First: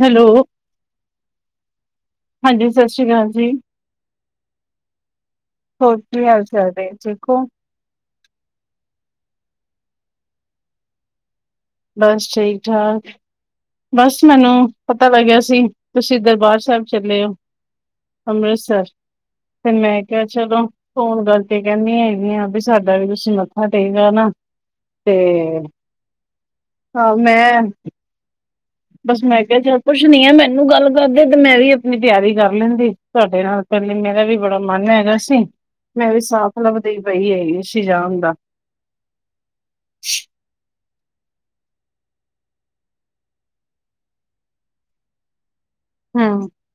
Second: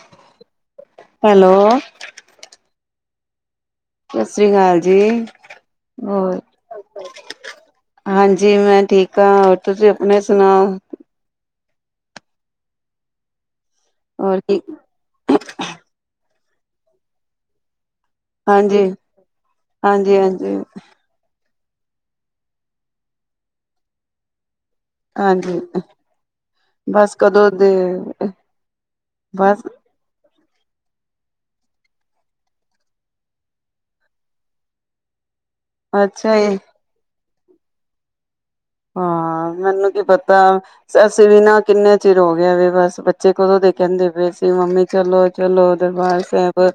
Hello, hello, ਹਾਂਜੀ ਸਤਿ ਸ੍ਰੀ ਅਕਾਲ ਜੀ, ਸਤਿ ਸ੍ਰੀ ਅਕਾਲ ਜੀ ਕੀ ਹੋਰ ਹਾਲ ਚਾਲ ਨੇ ਠੀਕ ਹੋ ਹਾਂਜੀ ਮੈਂ ਠੀਕ ਹਾਂ। ਤੁਸੀਂ ਆਪਣੇ ਸੁਣਾਓ? ਬਸ ਠੀਕ ਠਾਕ, ਬਸ ਹੋਰ ਮੈਨੂੰ ਕੀ ਪਤਾ ਲੱਗਿਆ ਸੀ ਤੁਸੀਂ ਦਰਬਾਰ ਸਭ ਚੱਲਓ। ਹਾਂਜੀ ਅੰਮ੍ਰਿਤਸਰ ਤੇ ਮੈਂ ਹਾਂਜੀ ਕਿਹਾ ਹਾਂਜੀ ਚਲੋ ਹੁਣ ਗਲ ਕਹਿੰਦੀ ਹੈਗੀ ਆ ਵੀ ਸਾਡਾ ਵੀ ਤੁਸੀਂ ਮੱਥਾ ਟੇਗਾ ਆਨਾ, ਹਾਂਜੀ, ਬਸ ਹਾਂ ਕਦੋਂ ਮੈਂ ਦੇ, ਬਸ ਮੈਂ ਕਿਹਾ ਚ ਕੁੱਛ ਨੀ ਆ ਮੈਨੂੰ, ਮੈਨੂੰ ਗੱਲ ਕਰਦੇ ਤੇ ਮੈਂ ਵੀ ਆਪਣੀ ਤਿਆਰੀ ਕਰ ਲੈਂਦੀ ਤੁਹਾਡੇ ਨਾਲ ਪਹਿਲੇ ਮੇਰਾ ਵੀ ਬੜਾ ਮਨ ਹੈਗਾ ਸੀ। ਮੈਂ ਵੀ ਅੱਛਾ ਏ ਸਾਥ ਲੱਭਦੀ ਪਈ ਐ। ਉਥੇ ਜਾਨ ਦਾ, ਅਸੀ ਵੀ ਨਾ ਕਿੰਨੇ ਚਿਰ ਹੋ ਗਿਆ ਵੇ ਬਸ ਬੱਚੇ ਕਦੋਂ ਦੇ ਕਹਿੰਦੇ ਪਏ ਸੀ ਮੰਮੀ ਚਲੋ ਚਲੋ। ਦਰਬਾਰ ਹੂੰ ਸਾਹਿਬ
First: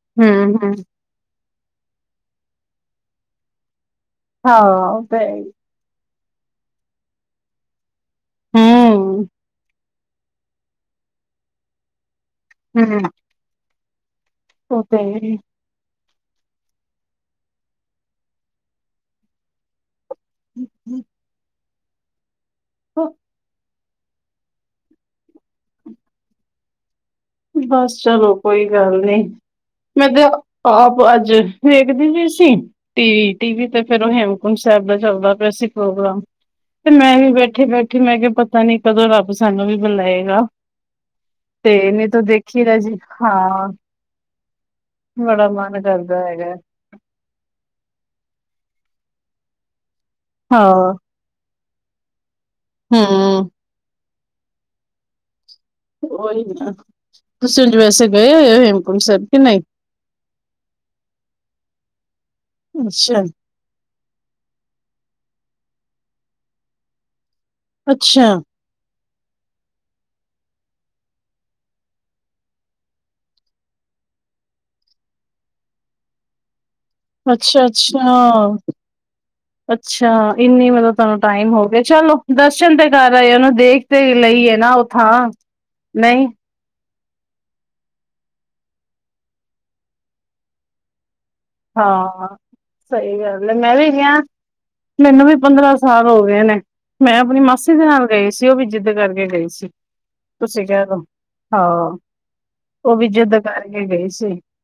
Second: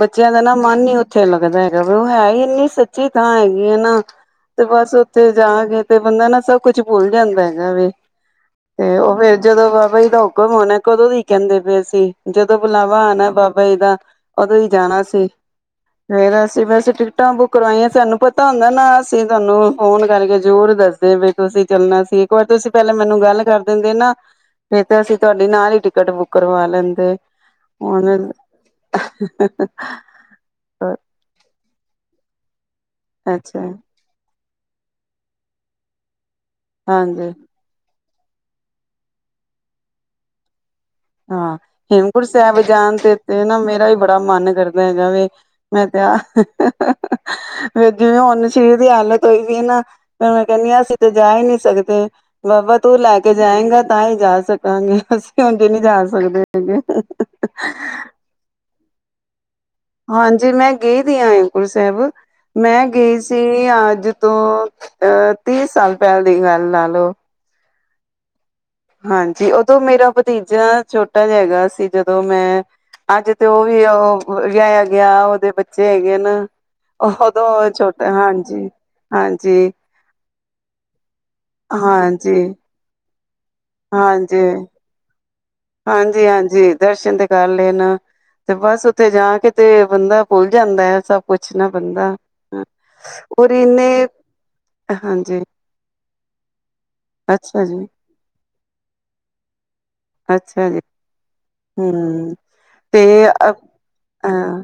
ਬੱਚਿਆਂ ਹੂੰ ਦਾ ਨਾ ਹੂੰ ਮਨ ਹੀ ਉੱਥੇ ਲੱਗਦਾ ਹੈ। ਉਹ ਹੈ ਹੀ ਇੰਨੀ ਸੱਚੀ ਥਾਂ ਹੈਗੀ ਹੈ ਨਾ, ਹਾਂ ਤੇ ਬਸ ਉਹ ਤੇ ਉੱਥੇ ਜਾ ਕੇ, ਬੰਦਾ ਨਾ ਸਭ ਕੁਛ ਭੁੱਲ ਜਾਂਦਾ ਹੈਗਾ ਵੇ ਤੇ ਉਹ ਹੂੰ, ਫੇਰ ਜਦੋਂ ਬਾਬਾ [unintelligible] ਮਨ ਏ ਕਦੋਂ ਦੇ ਈ ਕਹਿੰਦੇ ਪਏ ਸੀ ਜਦੋਂ ਬੁਲਾਵਾ ਆਣਾ ਬਾਬਾ ਜੀ ਦਾ ਉਦੋਂ ਹੀ ਉਹ ਤੇ ਜਾਣਾ ਸੀ ਹੈ। ਫੇਰ ਅਸੀਂ ਵੈਸੇ ਟਿਕਟਾਂ ਬੁੱਕ ਕਰਵਾਈਆਂ ਸਾਨੂੰ ਪਤਾ ਹੁੰਦਾ ਨਾ ਅਸੀਂ ਤੁਹਾਨੂੰ ਫੋਨ ਕਰਕੇ ਹੋਰ ਦੱਸਦੇ ਪਏ ਤੁਸੀਂ ਚੱਲਣਾ ਸੀ ਤੁਸੀਂ ਪਹਿਲੇ ਮੈਨੂੰ ਗੱਲ ਕਰ ਦਿੰਦੇ ਨਾ ਫਿਰ ਤੇ ਅਸੀਂ ਤੁਹਾਡੀ ਨਾਲ ਹੀ ਟਿਕਟ ਬੁੱਕ ਕਰਵਾ ਲੈਂਦੇ ਬਸ ਹੁਣ ਚਲੋ ਕੋਈ ਗੱਲ ਨੀ ਮੈਂ ਤੇ ਆਪ ਅੱਜ ਵੇਖਦੀ ਪਈ C T V T V ਅੱਛਾ ਤੇ ਫੇਰ ਉਹ ਹੈ ਸਾਹਿਬ ਦਾ ਚੱਲਦਾ ਪਿਆ ਸੀ ਪ੍ਰੋਗਰਾਮ ਤੇ ਮੈਂ ਹਾਂਜੀ ਵੀ ਬੈਠੇ ਬੈਠੇ ਮੈਂ ਕਿਹਾ ਪਤਾ ਨੀ ਕਦੋਂ ਰੱਬ ਸਾਨੂੰ ਵੀ ਬੁਲਾਏ ਗਾ ਹਾਂ ਹੇਮ ਹਜੂਰ ਸਾਹਿਬ ਦਾ ਜੀ ਜਾਣ ਤੇ ਤੇ ਨਾ ਹਾਂ, ਮੇਰਾ ਹੀ ਬੜਾ ਮਨ ਕਰਦਾ। ਵੈ ਬੜਾ ਮਨ ਮੈਂ ਕਿਹਾ ਕਰਦਾ ਹੈਗਾ। ਫੇਰ ਜਿਵੇਂ ਹੁਣ ਸਰੀਰ ਦੀ ਹਾਲਤ ਹੋਈ ਪਈ ਐ ਨਾ ਮੈਂ ਕਹਿੰਨੀ ਆ ਹਾਂ, ਅਸੀਂ ਤੇ ਜਾ ਹੀ ਨੀ ਸਕਦੇ। ਤੇ, ਬਾਬਾ ਤੂੰ ਲੈ ਕੇ ਹੂੰ। ਜਾਏਂਗਾ ਤਾਂ ਹੀ ਜਾ ਸਕਾਂਗੇ ਅਸੀਂ, ਨਹੀਂ ਜਾ ਸਕਦੇ ਉਹੀ ਨਾ ਹੈਗੇ ਤੁਸੀਂ ਵੈਸੇ ਗਏ ਹੋਏ ਹੇਮ ਕੁੰਟ ਸਾਹਿਬ ਕਿ ਨਹੀਂ ਹਾਂਜੀ ਮੈਂ ਗਈ ਦੀ ਆ ਦਾ ਹੇਮਕੁੰਟ ਸਾਹਿਬ ਮੈਂ ਗਈ ਅੱਛਾ, ਸੀ ਅੱਜ ਤੋਂ ਅਹ ਤੀਹ ਸਾਲ ਪਹਿਲ ਦੀ ਗੱਲ ਲਾ ਲਓ। ਅੱਛਾ, ਹਾਂਜੀ ਉਦੋਂ ਮੇਰਾ ਭਤੀਜਾ ਛੋਟਾ ਜਿਹਾ ਹੈਗਾ ਸੀ ਜਦੋਂ ਮੈਂ ਅੱਜ ਤੇ ਉਹ ਵੀ ਵਿਆਹ ਇਆ ਗਿਆ ਉਹਦੇ ਬੱਚੇ ਹੈਗੇ ਨਾ ਉਹ ਉਦੋਂ ਛੋਟਾ ਅੱਛਾ-ਅੱਛਾ। ਹਾਂਜੀ-ਹਾਂਜੀ, ਅੱਛਾ ਇੰਨੀ ਮਤਲਬ ਤੁਹਾਨੂੰ ਟਾਈਮ ਹੋ ਗਿਆ, ਚਲੋ ਦਰਸ਼ਨ ਤੇ ਕਰ ਆਏ ਔ ਉਹਨੂੰ ਦੇਖ ਤੇ ਹਾਂਜੀ ਲਈਏ ਨਾ ਉਹ ਥਾਂ, ਹਾਂਜੀ ਨਹੀਂ ਹਾਂਜੀ ਦਰਸ਼ਨ ਤੇ ਕਰ ਲੈਣ ਤੇ ਬਸ ਉੱਥੇ ਜਾ ਕੇ ਤੇ ਬੰਦਾ ਭੁੱਲ ਜਾਂਦਾ ਹੈ ਸਭ ਕੁਛ ਨਾ ਬੰਦਾ ਹਾਂ, ਸਹੀ ਗੱਲ ਔਰ ਹੈ ਮੈਂ ਇੰਨੇ ਵੀ ਗਿਹਾ ਮੈਨੂੰ ਵੀ ਹਾਂਜੀ ਪੰਦਰਾਂ ਸਾਲ ਹੋਗੇ ਨੇ। ਮੈਂ ਆਪਣੀ ਅੱਛਾ ਮਾਸੀ ਦੇ ਜੀ ਨਾਲ ਗਈ ਸੀ ਉਹ ਵੀ ਜਿੱਦ ਕਰਕੇ ਗਈ। ਅੱਛ ਅੱਛਾ ਜੀ, ਹੂੰ ਉਹ ਤੇ ਵੀ ਜਿੱਦ ਅ ਕਰਕੇ ਗਈ ਸੀ ਹਹ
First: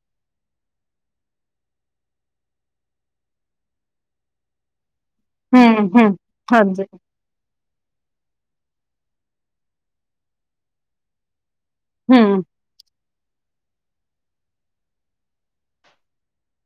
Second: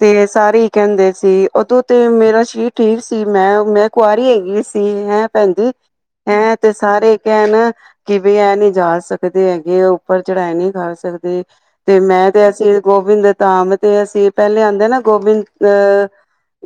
ਤੇ ਸਾਰੇ ਕਹਿੰਦੇ। ਸੀ ਉਦੋਂ ਤੇ ਮੇਰਾ ਸਰੀਰ ਠੀਕ ਸੀ ਮੈਂ ਮੈਂ ਕੁਆਰੀ ਹੈਗੀ ਸੀ। ਹੈਂ ਭੈਣਜੀ ਹਮ ਹਮ ਹੈਂ ਤੇ ਹਾਂਜੀ ਸਾਰੇ ਕਹਿਣ ਕਿ ਵੀ ਐ ਨੀ ਜਾ ਸਕਦੇ। ਹੈਗੇ ਉੱਪਰ ਚੜ੍ਹਾਏ ਨਹੀਂ ਕਰ ਸਕਦੇ। ਤੇ ਮੈਂ ਹਮ ਤੇ ਅਸੀਂ ਗੋਬਿੰਦ ਤਾਂ ਤੇ ਅਸੀਂ ਪਹਿਲੇ ਆਦੇ ਨਾ ਗੋਬਿੰਦ ਅਹ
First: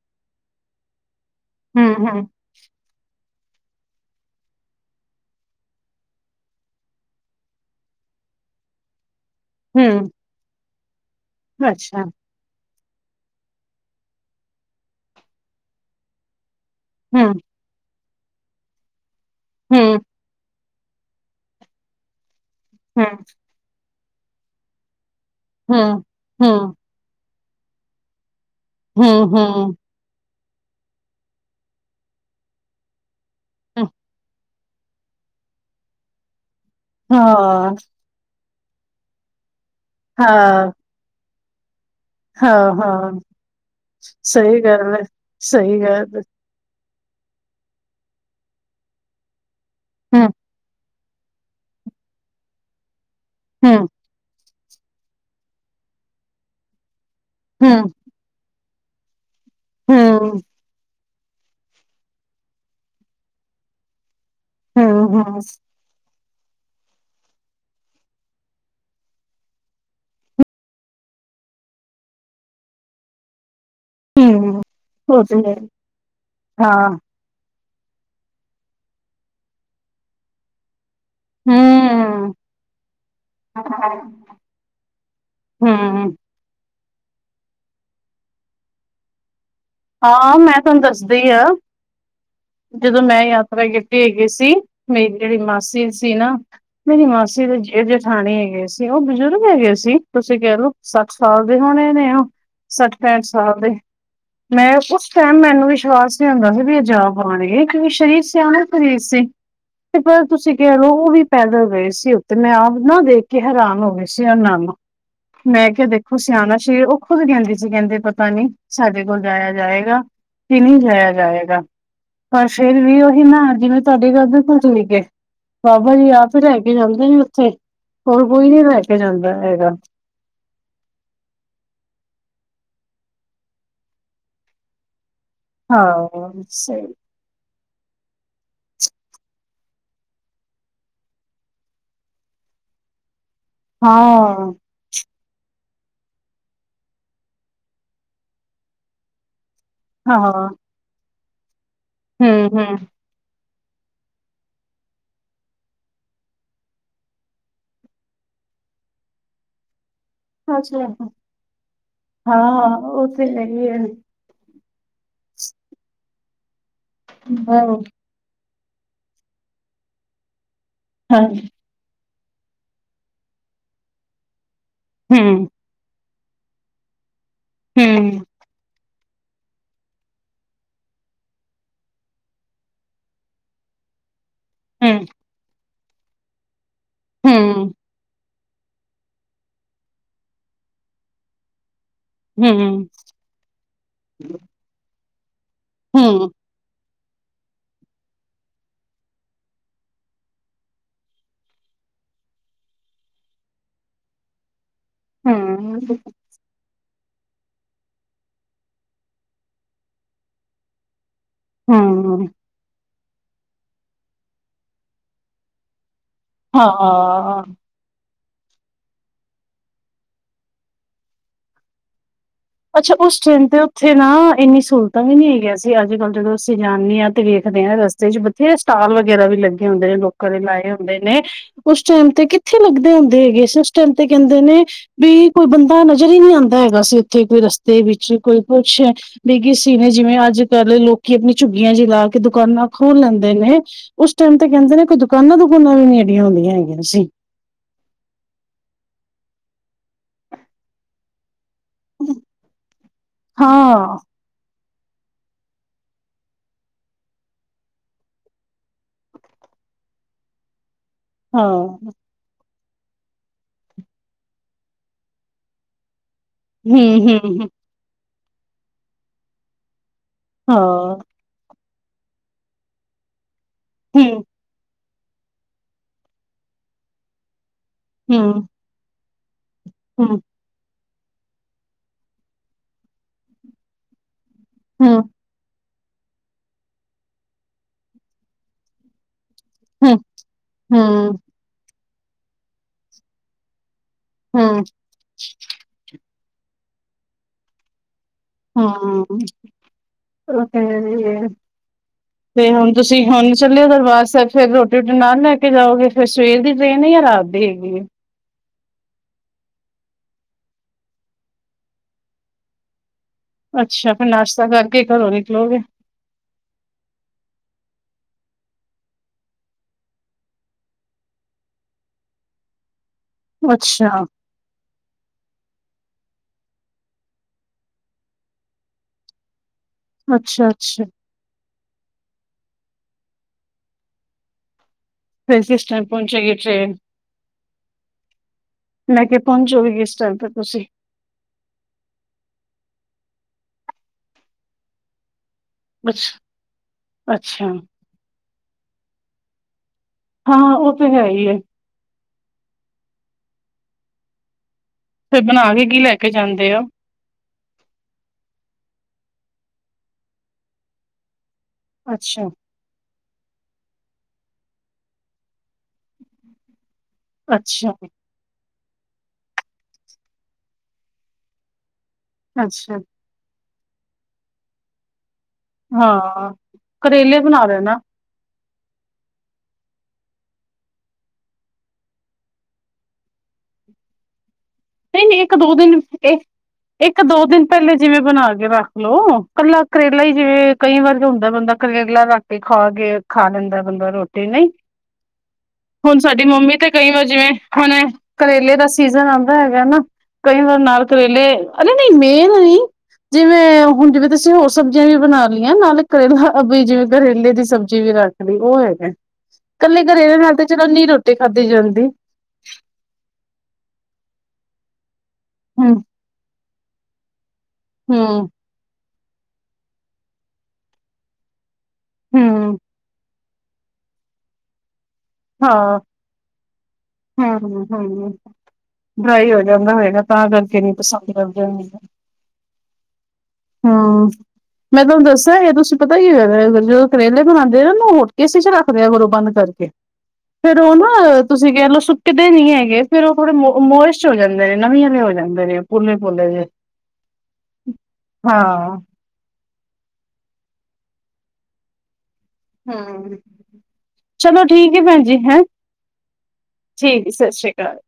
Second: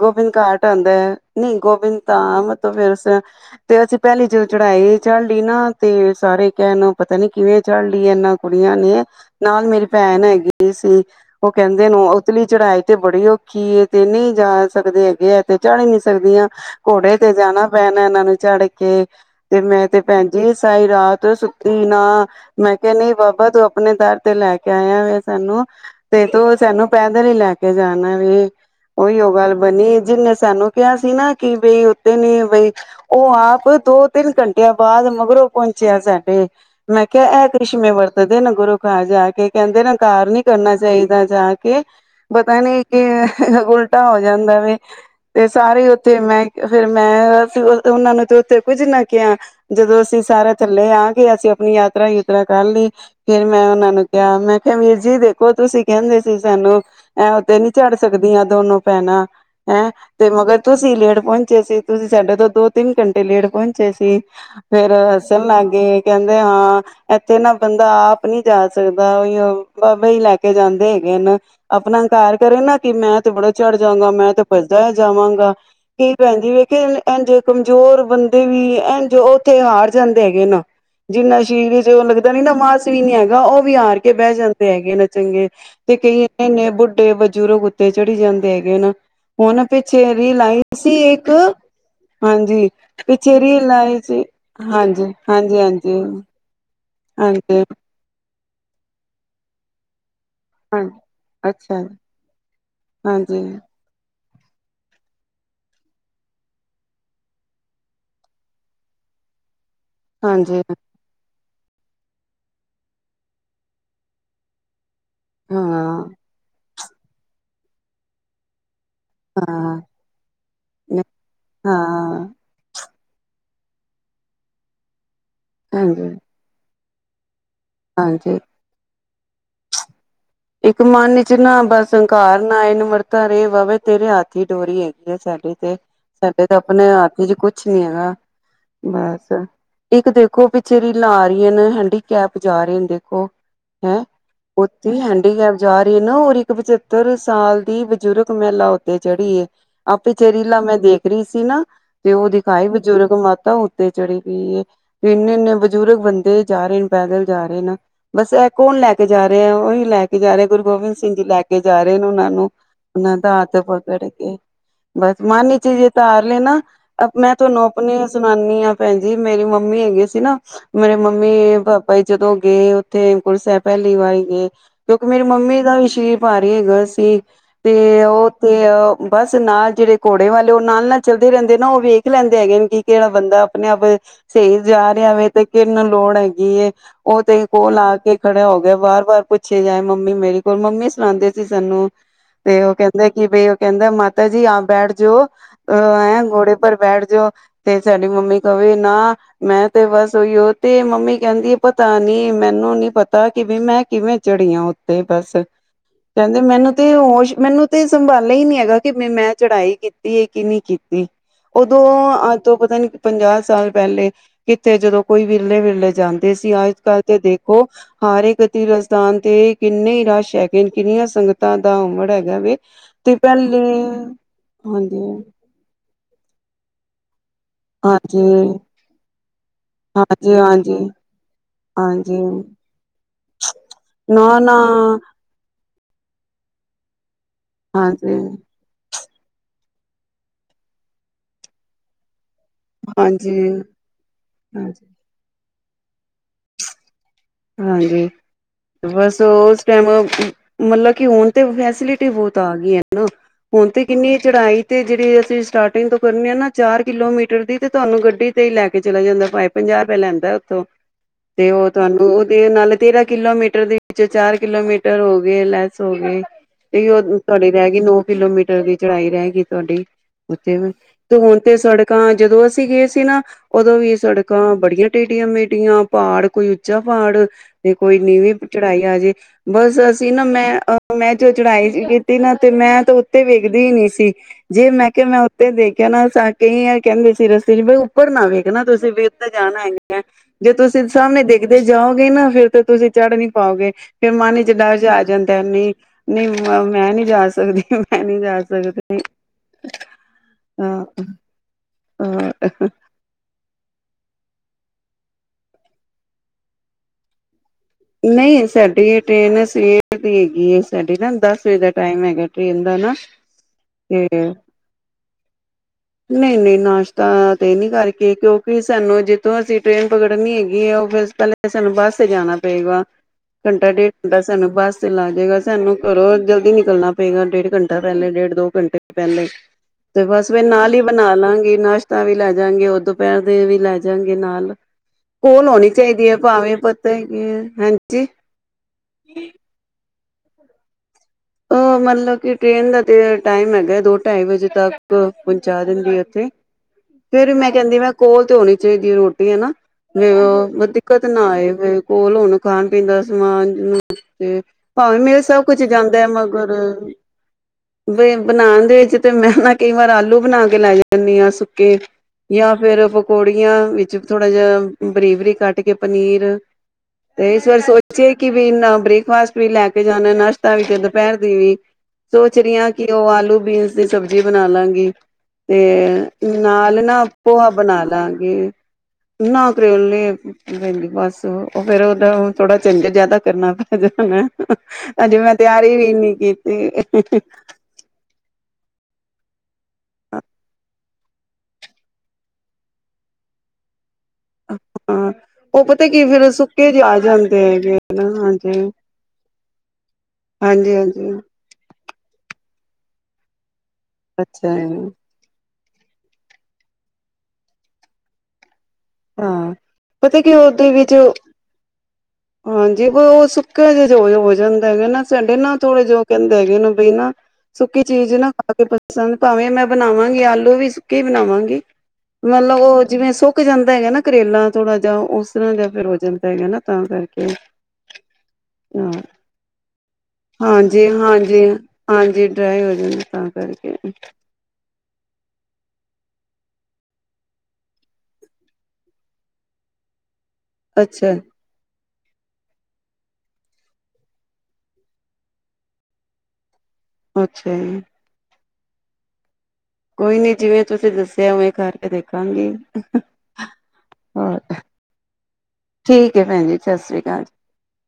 ਗੋਬਿੰਦ ਘਾਟ ਆਦਾ ਐ। ਨਹੀਂ ਗੋਬਿੰਦ ਹਮ ਹਮ ਤਾਮ ਤਾਂ ਮੈਂ ਫੇਰ ਤੇ ਅਸੀਂ ਪਹਿਲੀ ਜਦੋਂ ਚੜ੍ਹਾਈ ਚੜ੍ਹ ਲਈ ਨਾ ਤੇ ਸਾਰੇ ਕਹਿਣ ਪਤਾ ਨੀ ਕਿਵੇਂ ਚੜ ਲਈਏ ਇਹਨਾਂ ਕੁੜੀਆਂ ਨੇ ਨਾਲ ਮੇਰੀ ਹਮ ਭੈਣ ਹੈਗੀ। ਇਹ ਸੀ। ਉਹ ਕਹਿੰਦੇ ਨੇ ਅੱਛਾ ਉਤਲੀ ਚੜਾਈ ਤੇ ਬੜੀ ਔਖੀ ਹੈ ਤੇ ਨਹੀਂ ਜਾ ਸਕਦੇ ਹੈਗੇ ਹੈ, ਤੇ ਚ੍ਹੜ ਹੀ ਨੀ ਸਕਦੀਆਂ। ਘੋੜੇ ਤੇ ਹਮ ਜਾਣਾ ਪੈਣਾ। ਇਹਨਾਂ ਨੂੰ ਚੜ੍ਹ ਕੇ। ਤੇ ਮੈਂ ਹਮ ਤੇ ਭੈਣ ਜੀ ਸਾਰੀ ਰਾਤ ਸੁਤੀ ਨਾ। ਮੈਂ ਕਿਹਾ ਨਹੀ ਹਮ ਬਾਬਾ ਤੂੰ ਆਪਣੇ ਦਰ ਤੇ ਲੈ ਕੇ ਆਇਆ ਵੇ। ਤੁਹਾਨੂੰ ਹਮ ਤੇ ਤੂੰ ਹਮ ਸਾਨੂੰ ਪੈਦਲ ਹੀ ਲੈ ਜਾਣਾ ਵੇ। ਉਹੀ ਉਹ ਹਮ ਗੱਲ ਹਮ ਬਣੀ ਏ ਜਿੰਨੇ ਸਾਨੂੰ ਕਿਹਾ ਸੀ ਨਾ ਕਿ ਬਈ ਉੱਥੇ ਨੇ ਬਈ ਉਹ ਆਪ ਦੋ-ਤਿੰਨ ਘੰਟੇ ਤੇ ਆਪ ਬਾਅਦ ਮਗਰੋਂ ਪਹੁੰਚਿਆ ਸਾਡੇ। ਕੈ ਐਹ ਹਾਂ ਕ੍ਰਿਸ਼ਮੇ ਵਰਤਦੇ ਨੇ। ਗੁਰੂ ਘਰ ਜਾ ਕੇ। ਕਹਿੰਦੇ ਨਾ ਹੰਕਾਰ ਨੀ ਹਾਂ ਕਰਨਾ ਚਾਹੀਦਾ ਜਾਂ ਕੇ। ਪਤਾ ਹਾਂ ਨਹੀਂ ਹਾਂ ਕਿ ਉਲਟਾ ਹੋ ਜਾਂਦਾ ਸਹੀ ਵ, ਗੱਲ ਹੈ, ਤੇ ਸਹੀ ਸਾਰੇ ਗੱਲ ਉੱਥੇ ਹੈ। ਮੈਂ ਫ਼ਿਰ ਮੈਂ ਉਹਨਾਂ ਨੂੰ ਤੇ ਉੱਥੇ ਕੁੱਝ ਨਾ ਕਿਹਾ। ਜਦੋਂ ਅਸੀਂ ਹੂੰ, ਸਾਰਾ ਚੱਲੇ ਹਾਂ। ਫ਼ੇਰ ਅਸੀਂ ਆਪਣੀ ਯਾਦ [unintelligible] ਕੱਲ੍ਹ ਹੀ। ਫ਼ਿਰ ਮੈਂ ਹੂੰ, ਉਹਨਾਂ ਨੂੰ ਕਿਹਾ, ਮੈਂ ਹੇ ਵੀਰ ਜੀ ਦੇਖੋ ਤੁਸੀਂ ਕਹਿੰਦੇ ਸੀ ਸਾਨੂੰ ਐਂ ਤੇ ਨੀ ਹੂੰ, ਚੜ੍ਹ ਸਕਦੀਆਂ ਦੋਨੋ। ਭੈਣਾ ਹੈਂ ਹੂੰ, ਤੇ ਹੂੰ, ਮਗਰ ਤੁਸੀਂ ਲੇਟ ਪਹੁੰਚੇ ਸੀ ਤੁਸੀਂ ਸਾਡੇ ਤੋਂ ਦੋ, ਤਿੰਨ ਘੰਟੇ ਲੇਟ ਪਹੁੰਚੇ ਸੀ। ਫੇਰ ਹੂੰ। ਹੱਸਣ ਲੱਗ ਗਏ। ਕਹਿੰਦੇ ਹਾਂ। ਇੱਥੇ ਨਾ ਬੰਦਾ ਆਪ ਨੀ ਜਾ ਸਕਦਾ, ਉਹੀਓ ਬਾਬਾ ਹੀ ਲੈ ਕੇ ਜਾਂਦੇ ਹੈਗੇ ਨਾ, ਆਪਣਾ ਹੰਕਾਰ ਕਰੇ ਨਾ ਕਿ ਮੈਂ ਤੇ ਬੜੇ ਚੜ ਜਾਗਾ ਮੈਂ ਤਾਂ ਹੂੰ ਭੱਜਦਾ ਹੀ ਉਹ ਤੇ ਜਾਵਾਂਗਾ, ਹੈ, ਕੀ ਭੈਣ ਜੀ ਵੇਖਿਆ ਹਾਂ, ਇੰਜ ਕਮਜ਼ੋਰ ਬੰਦੇ ਵੀ ਐ ਇੰਜ ਉੱਥੇ ਹਾਰ ਜਾਂਦੇ ਹੈਗੇ ਨਾ, ਜਿਹਨਾ ਜੋ ਹੂੰ। ਲੱਗਦਾ ਨੀ ਨਾ ਮਾਸ ਵੀ ਨੀ ਹੈਗਾ, ਉਹ ਵੀ ਹਾਰ ਕੇ ਬਹਿ ਜਾਂਦੇ ਹੈਗੇ ਨਾ ਚੰਗੇ ਤੇ ਹੂੰ, ਕਈ ਇਨੇ ਬੁੱਢੇ ਬਜ਼ੁਰਗਾਂ ਉੱਤੇ ਚੜੀ ਜਾਂਦੇ ਹੈਗੇ ਨਾ ਹੁਣ ਪਿੱਛੇ ਹਾਂ ਰੀਲ ਮੈਂ ਆਈ ਤੁਹਾਨੂੰ ਸੀ ਇੱਕ ਦੱਸਦੀ ਆ। ਹਾਂਜੀ ਜਦੋਂ ਮੈਂ ਪਿੱਛੇ ਯਾਤਰਾ ਰੀਲ ਲਾਈ ਕੀਤੀ ਸੀ ਹੈਗੀ ਮੇਰੀ ਜਿਹੜੀ ਮਾਸੀ ਹਾਂਜੀ-ਹਾਂਜੀ-ਹਾਂਜੀ। ਸੀ ਨਾ ਮੇਰੀ ਮਾਸੀ ਦੇ ਜੇਠ ਜਿਠਾਣੀ ਹੈਗੇ ਸੀ ਉਹ ਬਜ਼ੁਰਗ ਹੈਗੇ ਸੀ। ਤੁਸੀਂ ਕਹਿ ਲਓ ਹਾਂ ਸੱਠ ਸਾਲ ਦੇ ਅੱਛਾ ਹੋਣੇ ਨੇ ਉਹ ਸੱਠ ਪੈਂਹਠ ਹਾਂਜੀ ਸਾਲ ਦੇ ਮੈਂ ਉਸ ਟਾਈਮ ਮੈਨੂੰ ਵਿਸ਼ਵਾਸ ਨਹੀਂ ਹੁੰਦਾ ਸੀ ਕਿ ਐ ਜਾ ਪਾਣਗੇ ਕਿਉਂਕਿ ਸਰੀਰ ਸਿਆਣੇ ਸੀ। ਤੇ ਪਰ ਤੁਸੀਂ ਹਾਂਜੀ ਕਹਿ ਲਓ ਉਹ ਵੀ ਪੈਦਲ ਗਏ ਸੀ ਉਤੇ ਮੈਂ ਆਪ ਨਾ ਦੇਖ ਕੇ ਹੈਰਾਨ ਹੋ ਗਈ ਸੀ ਉਹ ਨਾਮ ਹਾਂ ਮੈਂ ਕਿਹਾ ਦੇਖੋ ਸਿਆਣਾ ਸ਼ਰੀਰ ਉਹ ਖੁਦ ਕਹਿੰਦੀ ਸੀ ਕਹਿੰਦੇ ਪਤਾ ਨੀ ਸਾਡੇ ਬਲਾਇਆ ਹਾਂ ਜਾਏਗਾ ਕਿ ਨਹੀਂ ਜਾਇਆ ਜਾਏਗਾ ਹਾਂ, ਪਰ ਫਿਰ ਵੀ ਉਹ ਨਾ ਜਿਵੇਂ ਤੁਹਾਡੀ ਗੱਲ ਤਾ ਬਿਲਕੁਲ ਠੀਕ ਐ। ਬਾਬਾ ਹਾਂਜੀ। ਜੀ ਆਪ ਹੀ ਲੇਕੇ ਜਾਂਦੇ ਨੀ ਉੱਥੇ ਹੋਰ ਹਾਂਜੀ, ਕੋਈ ਨਹੀਂ ਲੈ ਕੇ ਜਾਂਦਾ ਹੈਗਾ। ਇੱਕ ਮਨ ਚ ਨਾ ਬਸ ਹੰਕਾਰ ਨਾ ਆਏ ਨਿਮਰਤਾ ਰੇ ਬਾਬੇ ਤੇਰੇ ਹਾਥੀ ਡੋਰੀਏ। ਸਾਡੇ ਤੇ ਹਾਂ ਸਾਡੇ ਤਾਂ ਸਹੀ ਆਪਣੇ ਹੱਥ ਚ ਕੁਛ ਕੁਛ ਨੀ ਹੈਗਾ ਬਸ ਇੱਕ ਦੇਖੋ ਪਿੱਛੇ ਰੀਲਾਂ ਆ ਰਹੀਆਂ ਨੇ ਹੈਂਡੀਕੈਪ ਜਾ ਰਹੇ ਨੇ ਦੇਖੋ। ਹੈ ਹਾਂ ਉੱਥੇ ਹੈ। ੜੀ ਜਾ ਰਹੀ ਨਾ ਰ ਇੱਕ ਪਚੱਤਰ ਸਾਲ ਦੀ ਬਜ਼ੁਰਗ ਮਹਿਲਾ ਉੱਥ ਚੜ੍ਹੀ ਐ ਆਪੇ ਹਾਂ ਰੀਲਾ ਮੈਂ ਦੇਖ ਤ੍ਰੀ ਸੀ ਨਾ, ਤੇ ਉਹ ਹੂੰ ਦਿਖਾਏ ਹੂੰ ਬਜ਼ੁਰਗ ਮਾਤਾ ਉਤੇ ਚੜੀ ਪਈਏ ਵੀ ਇੰਨੇ ਇੰਨੇ ਬਜ਼ੁਰਗ ਬੰਦੇ ਜਾ ਰਹੇ ਨੇ ਪੈਦਲ ਜਾ ਰਹੇ ਨੇ ਬਸ ਇਹ ਕੌਣ ਲੈ ਕੇ ਜਾ ਰਹੇ ਆ ਉਹੀ ਲੈ ਕੇ ਜਾ ਰਹੇ ਗੁਰੂ ਗੋਬਿੰਦ ਸਿੰਘ ਜੀ ਲੈ ਕੇ ਜਾ ਰਹੇ ਨੇ ਉਹਨਾਂ ਨੂੰ ਹਾਂ ਉਹ ਉਹਨਾਂ ਤੇ ਦਾ ਹੱਥ ਹੈਗੀ ਹੈ ਪਕੜ ਕੇ ਬਸ ਮਾਨ ਚ ਜੇ ਧਾਰਲੇ ਨਾ ਮੈਂ ਤੁਹਾਨੂੰ ਹਾਂ ਆਪਣੇ ਸੁਣਾਨਣੀ ਹਾਂ। ਭੈਣਜੀ ਮੇਰੀ ਮੰਮੀ ਹੈਗੀ ਸੀ ਨਾ, ਮਰੇ ਹਾਂ ਮੰਮੀ ਪਾਪਾ ਜਦੋਂ ਗਏ ਉੱਥੇ ਹੇਮਕੁੰਟ ਸਾਹਿਬ ਪਹਿਲੀ ਵਾਰੀ ਗਏ। ਕਿਉਂਕਿ ਮੇਰੀ ਹੂੰ ਮੰਮੀ ਦਾ ਵੀਸ਼ੀ, ਭਾਰੀ ਹੈਗਾ ਸੀ। ਤੇ ਹੂੰ ਉਹ ਤੇ ਬਸ ਨਾਲ ਜਿਹੜੇ ਘੋੜੇ ਵਾਲੇ ਉਹ ਨਾਲ ਨਾਲ ਚੱਲਦੇ ਰਹਿੰਦੇ ਨਾ ਉਹ ਵੇਖ ਲੈਂਦੇ ਹੈਗੇ ਨੇ ਕਿ ਕਿਹੜਾ ਬੰਦਾ ਆਪਣੇ ਆਪ ਸਰ ਜਾ ਹੂੰ ਰਿਹਾ ਵਵੇ ਤੇ ਕਿੰਨ ਲੋੜ ਹੈਗੀ ਉਹ ਤੇ ਹੂੰ ਕੋਲ ਆ ਕੇ ਖੜੇ ਹੋ ਗਿਆ ਬਾਰ ਬਾਰ ਪੁ ਪਿੱਛੇ ਜਾਏ ਮੰਮੀ ਮੇਰੇ ਕੋਲ ਮੰਮੀ ਸੁਣਾਉਂਦੇ ਸੀ ਸਾਨੂੰ। ਹੂੰ, ਤੇ ਉਹ ਕਹਿੰਦੇ ਕਿ ਬਈ ਉਹ ਕਹਿੰਦਾ ਮਾਤਾ ਜੀ ਆਪ ਬੈਠ ਜਾਓ। ਆ ਹੂੰ, ਘੋੜੇ ਪਰ ਬੈਠ ਤੇ ਸਾਡੀ ਮੰਮੀ ਕਵੇ ਨਾ ਮੈਂ ਤੇ ਬਸ ਉਹੀਓ ਤੇ ਮੰਮੀ ਕਹਿੰਦੀ ਪਤਾ ਨੀ ਮੈਨੂੰ ਨੀ ਪਤਾ ਕਿ ਵੀ ਮੈਂ ਕਿਵੇਂ? ਚੜੀਆਂ ਤੇ ਬਸ ਹੂੰ, ਕਹਿੰਦੇ ਮੈਨੂੰ ਤੇ ਉਹ ਮੈਨੂੰ ਤੇ ਸੰਭਾਲਿਆ ਹੀ ਨਹੀਂ ਹੈਗਾ ਕਿ ਮੈਂ ਚੜ੍ਹਾਈ ਕੀਤੀ ਹੈ ਕਿ ਨਹੀਂ ਕੀਤੀ। ਹੂੰ, ਉਦੋਂ ਤੋਂ ਪਤਾ ਨੀ? ਪੰਜਾਹ ਸਾਲ ਪਹਿਲੇ ਕਿੱਥੇ ਜਦੋਂ ਕੋਈ ਵਿਰਲੇ- ਵਿਰਲੇ ਜਾਂਦਾ। ਸੀ ਅੱਜ ਕੱਲ ਤੇ ਹਾਂ। ਦੇਖੋ! ਹਰ ਇੱਕ ਤੀਰ ਸਥਾਨ ਤੇ ਕਿੰਨੇ ਹੀ ਰਸ਼ ਹੈਗੇ ਕਿੰਨੀਆਂ ਸੰਗਤਾਂ ਦਾ [unintelligible] ਅੱਛਾ ਉਸ ਟੇ੍ਨ ਤੇ ਉੱਥੇ ਨਾ ਇੰਨੀ ਸਹੂਲਤਾਂ ਹਾਂਜੀ ਵੀ ਨੀ ਹੈਗੀਆਂ ਸੀ। ਅੱਜ ਕੱਲ ਜਦੋਂ ਅਸੀਂ ਜਾਣੇ ਹਾਂ ਤੇ ਵੇਖ, ਦੇ ਰਸਤੇ ਚ ਹਾਂਜੀ ਬਥੇਰੇ ਸਟਾਲ। ਵਗੈਰਾ ਵੀ ਲੱਗ ਹੁੰਦੇ ਨੇ ਲੋਕਾਂ ਦੇ ਹਾਂਜੀ ਲਾਏ ਹਾਂਜੀ ਹੁੰਦੇ ਨੇ ਉਸ ਟਾਈਮ ਹਾਂਜੀ ਤੇ ਕਿੱਥੇ ਲੱਗਦੇ ਹੁੰਦੇ। ਹੈਗੇ ਸੀ ਉਸ ਟਾਈਮ ਤੇ ਨਾ ਕਹਿੰਦੇ ਨਾ ਨੇ ਵੀ ਕੋਈ ਬੰਦਾ ਨਜ਼ਰ ਨੀ ਆਂਦਾ ਹੈਗਾ ਸੀ ਉੱਥੇ ਕੋਈ ਰਸਤੇ ਵਿੱਚ ਹਾਂਜੀ ਕੋਈ ਕੁੱਛ [unintelligible] ਜਿਵੇਂ ਜਿਵੇਂ ਅੱਜ ਕੱਲ੍ਹ ਲੋਕੀ ਆਪਣੀ ਝੁੱਗੀਆਂ ਜੀ ਲਾ ਕੇ ਦੁਕਾਨਾਂ ਖੋਲ ਲੈਂਦੇ ਹਾਂਜੀ ਨੇ। ਉਸ ਟਾਈਮ ਤੇ ਕਹਿੰਦੇ ਨੇ ਹਾਂਜੀ ਕੋਈ ਦੁਕਾਨਾਂ ਦ [unintelligible] ਹੁੰਦੀਆਂ ਹੈਗੀਆਂ ਸੀ। ਹਾਂਜੀ ਬਸ ਉਸ ਟਾਈਮ ਮਤਲਬ ਕਿ ਹੁਣ! ਫੈਸਿਲਿਟੀ ਬਹੁਤ ਆ ਗਈ ਏ ਨਾ ਹੁਣ ਤੇ ਹਾਂ। ਕਿੰਨੀ ਚੜਾਈ! ਤੇ ਜਿਹੜੀ ਅਸੀਂ ਸਟਾਰਟਿੰਗ ਤੋਂ ਕਰਨੀ ਆ ਨਾ ਚਾਰ ਕਿਲੋਮੀਟਰ ਦੀ ਤੇ ਤੁਹਾਨੂੰ ਗੱਡੀ ਤੇ ਹੀ ਲੈ ਕੇ ਚਲਾ ਜਾਂਦਾ ਭਾਵੇ ਪੰਜਾਹ ਰੁਪਆ ਲੈਂਦਾ ਉੱਥੋਂ। ਹਾਂ, ਤੇ ਉਹ ਹੂੰ, ਤੁਹਾਨੂੰ ਨਾਲੇ ਤੇਰਾਂ ਕਿਲੋਮੀਟਰ ਦੇ ਵਿੱਚ ਚਾਰ ਕਿਲੋਮੀਟਰ ਹੋ ਗਏ ਲੈਸ ਹੋ ਗਏ। ਤੇ ਉਹ ਹੂੰ, ਹੂੰ, ਤੁਹਾਡੇ ਰਹਿ ਗਏ ਨੋ। ਕਿਲੋਮੀਟਰ ਦੀ ਚੜਾਈ ਰਏਗੀ ਤੁਹਾਡੀ [unintelligible] ਤੇ ਹਾਂ, ਤੇ ਹੁਣ ਤੇ ਸੜ ਕਾਂ ਜਦੋਂ ਅਸੀਂ ਗਏ ਸੀ ਨਾ ਓਦੋਂ ਵੀ ਏ ਹੂੰ, ਸੜਕਾਂ ਬੜੀਆਂ ਟੇਡੀਆਂ ਮੇਡੀਆਂ ਪਹਾੜ ਕੋਈ ਉੱਚਾ ਪਹਾੜ ਤੇ ਕੋਈ ਨੀਵੀਂ ਹੂੰ, ਚੜਾਈ ਆਜੇ ਬਸ ਅਸੀਂ ਹੂੰ। ਨਾ ਮੈਂ ਮੈਂ ਜੋ ਚੜਾਈ ਕੀਤੀ ਨਾ ਤੇ ਮੈਂ ਤਾਂ ਉੱਤੇ ਵੇਖਦੀ ਈ ਨੀ ਸੀ। ਜੇ ਮੈਂ ਹੂੰ, ਕਿਆ ਮੈਂ ਉੱਤੇ ਦੇ ਖਿਆ [unintelligible] ਕਹਿੰਦੇ ਸੀ ਰਸਤੇ ਚ ਵੀ ਉੱਪਰ ਨਾ ਵੇਖਣਾ ਤੁਸੀਂ ਵੀ ਜਾਣਾ ਹੂੰ, [unintelligible] ਜੇ ਤੁਸੀਂ ਹੂੰ, ਸਾਹਮਣੇ ਦੇਖ ਜਾਓਗੇ ਨਾ ਫੇਰ ਤੇ ਤੁਸੀਂ ਚੜ੍ਹ ਨੀ ਪਾਓਗੇ। ਫੇਰ ਮਨ ਵਿੱਚ ਹੂੰ, ਡਰ ਜਾ ਆ ਜਾਂਦਾ ਨੀ ਨਹੀਂ ਮ ਮੈਂ ਨੀ ਜਾ ਸਕਦੀ। ਮੈਂ ਨਹੀਂ ਜਾ ਸਕਦੀ ਹਾਂ [unintelligible] ਹਾਂ ਹਾਂ ਤੇ ਹੁਣ ਤੁਸੀਂ ਹੁਣ ਚੱਲਿਓ ਦਰਬਾਰ ਸਾਹਿਬ ਫਿਰ ਰੋਟੀ ਨਾਲ ਲੈ ਕੇ ਜਾਓਗੇ ਫੇਰ ਸਵੇਰ ਦੀ ਟ੍ਰੇਨ ਆ ਯਾ ਰਾਤ ਦੀ। ਹੈਗੀ ਏ? ਨਈ ਸਾਡੀ ਟ੍ਰੇਨ ਸੀ [unintelligible] ਹੈਗੀ ਏ ਸਾਡੇ ਨਾ ਦਸ ਵਜੇ ਦਾ ਟਾਈਮ ਹੈਗਾ ਟ੍ਰੇਨ ਦਾ ਨਾ। ਅੱਛਾ ਫਿਰ ਨਾਸ਼ਤਾ ਕਰਕੇ ਘਰੋਂ ਨੀ ਨਿਕਲੋਗੇ। ਨਈ ਨਈ ਨਾਸ਼ਤਾ ਤੇ ਨੀ ਕਰਕੇ ਕਿਉਂਕਿ ਸਾਨੂੰ ਜਿੱਥੋਂ ਅਸੀਂ ਟ੍ਰੇਨ ਪਕੜਨੀ ਹੈਗੀ ਆ ਉਹ ਫਿਰ ਪਹਿਲਾਂ ਸਾਨੂੰ ਬੱਸ ਤੇ ਜਾਣਾ ਪਏਗਾ। ਘੰਟਾ ਡੇਢ ਅੱਛਾ, ਘੰਟਾ ਸਾਨੂੰ ਬੱਸ ਤੇ ਲਗ ਜੇਗਾ ਸਾਨੂੰ ਘਰੋ ਜਲਦੀ ਨਿਕਲਣਾ ਪਏਗਾ ਡੇਢ ਘੰਟਾ ਪਹਿਲੇ ਡੇਢ ਦੋ ਘੰਟੇ ਪਹਿਲੇ ਤੇ ਬਸ ਫੇਰ ਅੱਛਾ, ਨਾਲ ਰੋਟੀ ਅੱਛਾ। ਬਣਾ ਲਾਂਗੇ ਨਾਸ਼ਤਾ ਵੀ ਲੈ ਜਾਗੇ ਓ ਦੁਪਹਿਰ ਦੇ ਵੀ ਲੈਜਾਗੇ ਨਾਲ ਫੇਰ ਕੋਲ ਕਿਸ ਹੋਣੀ ਟਾਈਮ ਚਾਹੀਦੀ ਐ ਪਹੁੰਚੇਗੀ ਭਾਵੇਂ ਟ੍ਰੇਨ, ਪਤਾ ਕਿ ਐ। ਹਾਂਜੀ। ਤਾਂ ਤੁਸੀਂ ਅ ਮਤਲਬ ਕਿ ਟ੍ਰੇਨ ਦਾ ਤੇ ਟਾਈਮ ਹੈਗਾ ਦੋ ਢਾਈ ਵਜੇ ਤੱਕ ਪਹੁੰਚਾ ਦਿੰਦੀ ਆ ਅੱਛਾ, ਉੱਥੇ ਫੇਰ ਅੱਛਾ ਮੈਂ ਕੈਂਦੀ ਮੈਂ ਕੋਲ ਤੇ ਹੋਣੀ ਚਾਹੀਦੀ ਰੋਟੀ ਹਨਾਂ। ਬੇ ਹਾਂ ਓ ਉਹ ਤੇ ਦਿੱਕਤ ਹੈ ਈ ਨਾ ਏ, ਆਏ। ਕੋਲ ਹੁਣ ਖਾਣ ਪੀਣ ਦਾ ਸਮਾਨ ਤੇ ਭਾਵੇਂ ਮਿਲ ਫੇਰ ਬਣਾ ਸਭ ਕੁੱਛ ਕੇ ਕੀ ਲੈ ਜਾਂਦਾ। ਕੇ ਮਗਰ ਜਾਂਦੇ ਓ? ਬਣਾਉਣ ਤੇ ਮੈਂ ਨਾ ਕਈ ਵਾਰ ਆਲੂ ਬਣਾ ਕੇ ਲੈ ਜਾਣੀ ਆ ਸੁੱਕੇ ਅੱਛਾ, ਜਾਂ ਫੇਰ ਕੌਲੀਆਂ ਵਿੱਚ ਥੋੜ੍ਹਾ ਜਿਹਾ ਬਰੀਕ ਬਰੀਕ ਕੱਟ ਕੇ ਪਨੀਰ ਤੇ ਇਸ ਵਾਰ ਅੱਛਾ, ਸੋਚਏ ਕਿ ਵੀ ਨਾ ਬ੍ਰੇਕਫਾਸਟ ਵੀ ਲੈ ਕੇ ਜਾਣਾ, ਨਾਸ਼ਤਾ ਵੀ ਤੇ ਦੁਪਹਿਰ ਦੀ ਵੀ ਸੋਚ ਰਹੀ ਹਾਂ, ਅੱਛਾ। ਕਿ ਉਹ ਆਲੂ ਬੀਨਸ ਫਿਰ ਸਬਜ਼ੀ ਬਣਾ ਲਾਂਗੀ। ਤੇ ਹਾਂ ਨਾਲ ਨਾ ਕਰੇਲੇ ਪੋਹਾ ਲੈਣਾ ਬਣਾ ਲਾਂਗੀ। ਨਾ ਕਰੇਲੇ ਭੈਣ ਜੀ ਬਸ, ਉਹ ਫੇਰ ਉਹਦਾ ਥੋੜਾ ਝੰਜਟ ਜਿਆਦਾ ਕਰਨਾ ਪੈ ਜਾਣਾ । ਨਹੀਂ ਅੱਜ ਨਹੀਂ ਮੈਂ ਇੱਕ ਦੋ ਤਿਆਰੀ ਦਿਨ, ਵੀ ਨੀ ਇੱਕ ਕੀਤੀ ਦੋ ਦਿਨ ਪਹਿਲੇ ਜਿਵੇਂ ਬਣਾ ਕੇ ਰੱਖ ਲੋ। ਇਕੱਲਾ ਕਰੇਲਾ ਹੀ ਜਿਵੇਂ ਕਈ ਵਾਰੀ ਹੁੰਦਾ, ਬੰਦਾ ਕਰੇਲਾ ਰੱਖ ਕੇ ਖਾ ਕੇ ਖਾ ਲੈਂਦਾ ਬੰਦਾ ਰੋਟੀ। ਨਹੀਂ, ਹਾਂ ਉਹ ਪਤਾ ਹੁਣ ਕੀ ਸਾਡੀ ਫੇਰ ਮੰਮੀ ਤੇ ਸੁੱਕੇ ਜੇ ਕਈ ਆ ਵਾਰ, ਜਿਵੇਂ ਜਾਂਦੇ ਹੈਗੇ ਹੁਣੇ ਨਾ ਕਰੇਲੇ ਹਾਂਜੀ ਦਾ ਸੀਜਨ ਆ ਹੈਗਾ ਨਾ, ਕਈ ਵਾਰ ਹਾਂਜੀ ਨਾਲ ਹਾਂਜੀ ਕਰੇਲੇ ਅਰੇ ਨਹੀਂ ਮੇਲ ਨਹੀਂ ਜਿਵੇਂ ਹੁਣ ਜਿਵੇਂ ਤੁਸੀਂ ਹੋਰ ਅੱਛਾ ਸਬਜ਼ੀਆਂ ਜੀ। ਵੀ ਬਣਾ ਲਈ ਨਾਲੇ ਕਰੇਲਾ ਵੀ ਜਿਵੇਂ, ਕਰੇਲੇ ਦੀ ਸਬਜ਼ੀ ਵੀ ਰੱਖ ਲਈ ਹੋਰ। ਹਾਂ, ਪਤਾ ਕੀ ਉਹਦੇ ਨੀ ਵਿੱਚ ਰੋਟੀ ਖਾਧੀ ਜਾਂਦੀ ਹਾਂਜੀ, ਉਹ ਸੁੱਕਿਆ ਜਿਹਾ ਜੋ ਹੋ ਜਾਂਦਾ। ਹੈਗਾ ਨਾ। ਸਾਡੇ ਨਾ ਹੂੰ ਥੋੜੇ ਜੇਹੇ ਉਹ ਕਹਿੰਦੇ ਹੈਗੇ ਤੇ ਨਾ ਸੁੱਕੀ ਚੀਜ਼ ਹੂੰ ਨਾ ਖਾ ਕੇ ਪਸੰਦ ਭਾਵੇਂ ਮੈਂ ਬਣਾਵਾਂਗੀ, ਆਲੂ ਵੀ ਸੁੱਕੀ ਬਣਾਵਾਂਗੀ। ਹੂੰ ਮਤਲਬ ਉਹ ਜਿਵੇਂ ਸੁ ਸੁੱਕ ਜਾਂਦਾ। ਹੈਗਾ ਨਾ ਕਰੇਲਾ ਥੋੜਾ ਜਿਹਾ ਉਸ ਤਰ੍ਹਾਂ ਦਾ ਹਾਂ, ਫਿਰ ਹੋ ਜਾਂਦਾ ਹੈਗਾ ਨਾ ਤਾਂ ਕਰਕੇ ਹੂੰ ਹੂੰ ਹੂੰ, ਹਾਂ ਡਰਾਈ ਹੋ ਜਾਂਦਾ ਹੋਏਗਾ ਤਾਂ ਕਰਕੇ ਨੀ ਹਾਂਜੀ ਪਸੰਦ ਕਰਦਾ, ਹਾਂਜੀ ਹਾਂਜੀ ਡਰਾਈ ਹੋ ਜਾਂਦਾ ਤਾਂ ਕਰਕੇ ਹੂੰ, ਮੈਂ ਤੁਹਾਨੂੰ ਦੱਸਾ ਇਹ ਤੁਸੀਂ ਪਤਾ ਕੀਂ ਕਰਿਆ ਕਰੋ ਕਰੇਲੇ ਬਣਾਉਂਦੇ ਉ, ਇਹ ਨੂੰ ਹੋਟ ਕੇਸ ਚ ਰੱਖ ਦਿਆ ਕਰੋ ਬੰਦ ਕਰਕੇ। ਫੇਰ ਉਹ ਨਾ ਅੱਛਾ ਤੁਸੀਂ ਕਹਿ ਲਓ ਕਿਤੇ ਨੀ ਹੈਗੇ ਫੇਰ ਉਹ ਥੋੜੇ ਮੋਇਸ ਹੋ ਜਾਂਦੇ ਨੇ, ਨਵੇਂ ਨਵੇਂ ਹੋ ਜਾਂਦੇ ਨੇ, ਪੋਲੇ ਪੋਲੇ ਜਿਹ ਅੱਛਾ ਜੀ। [unintelligible] ਕੋਈ ਨੀ ਜਿਵੇਂ ਤੁਸੀਂ ਦੱਸਿਆ ਉਵੇਂ ਕਰਕੇ ਦੇਖਾਗੀ? ਹੂੰ ਹੋਰ ਚਲੋ ਠੀਕ ਹੈ ਭੈਣ ਜੀ ਹੈਂ ਹੈ ਭੈਣ ਜੀ ਸਤਿ ਠੀਕ ਜੀ ਅਕਾਲ ਸਤਿ ਸ੍ਰੀ ਅਕਾਲ।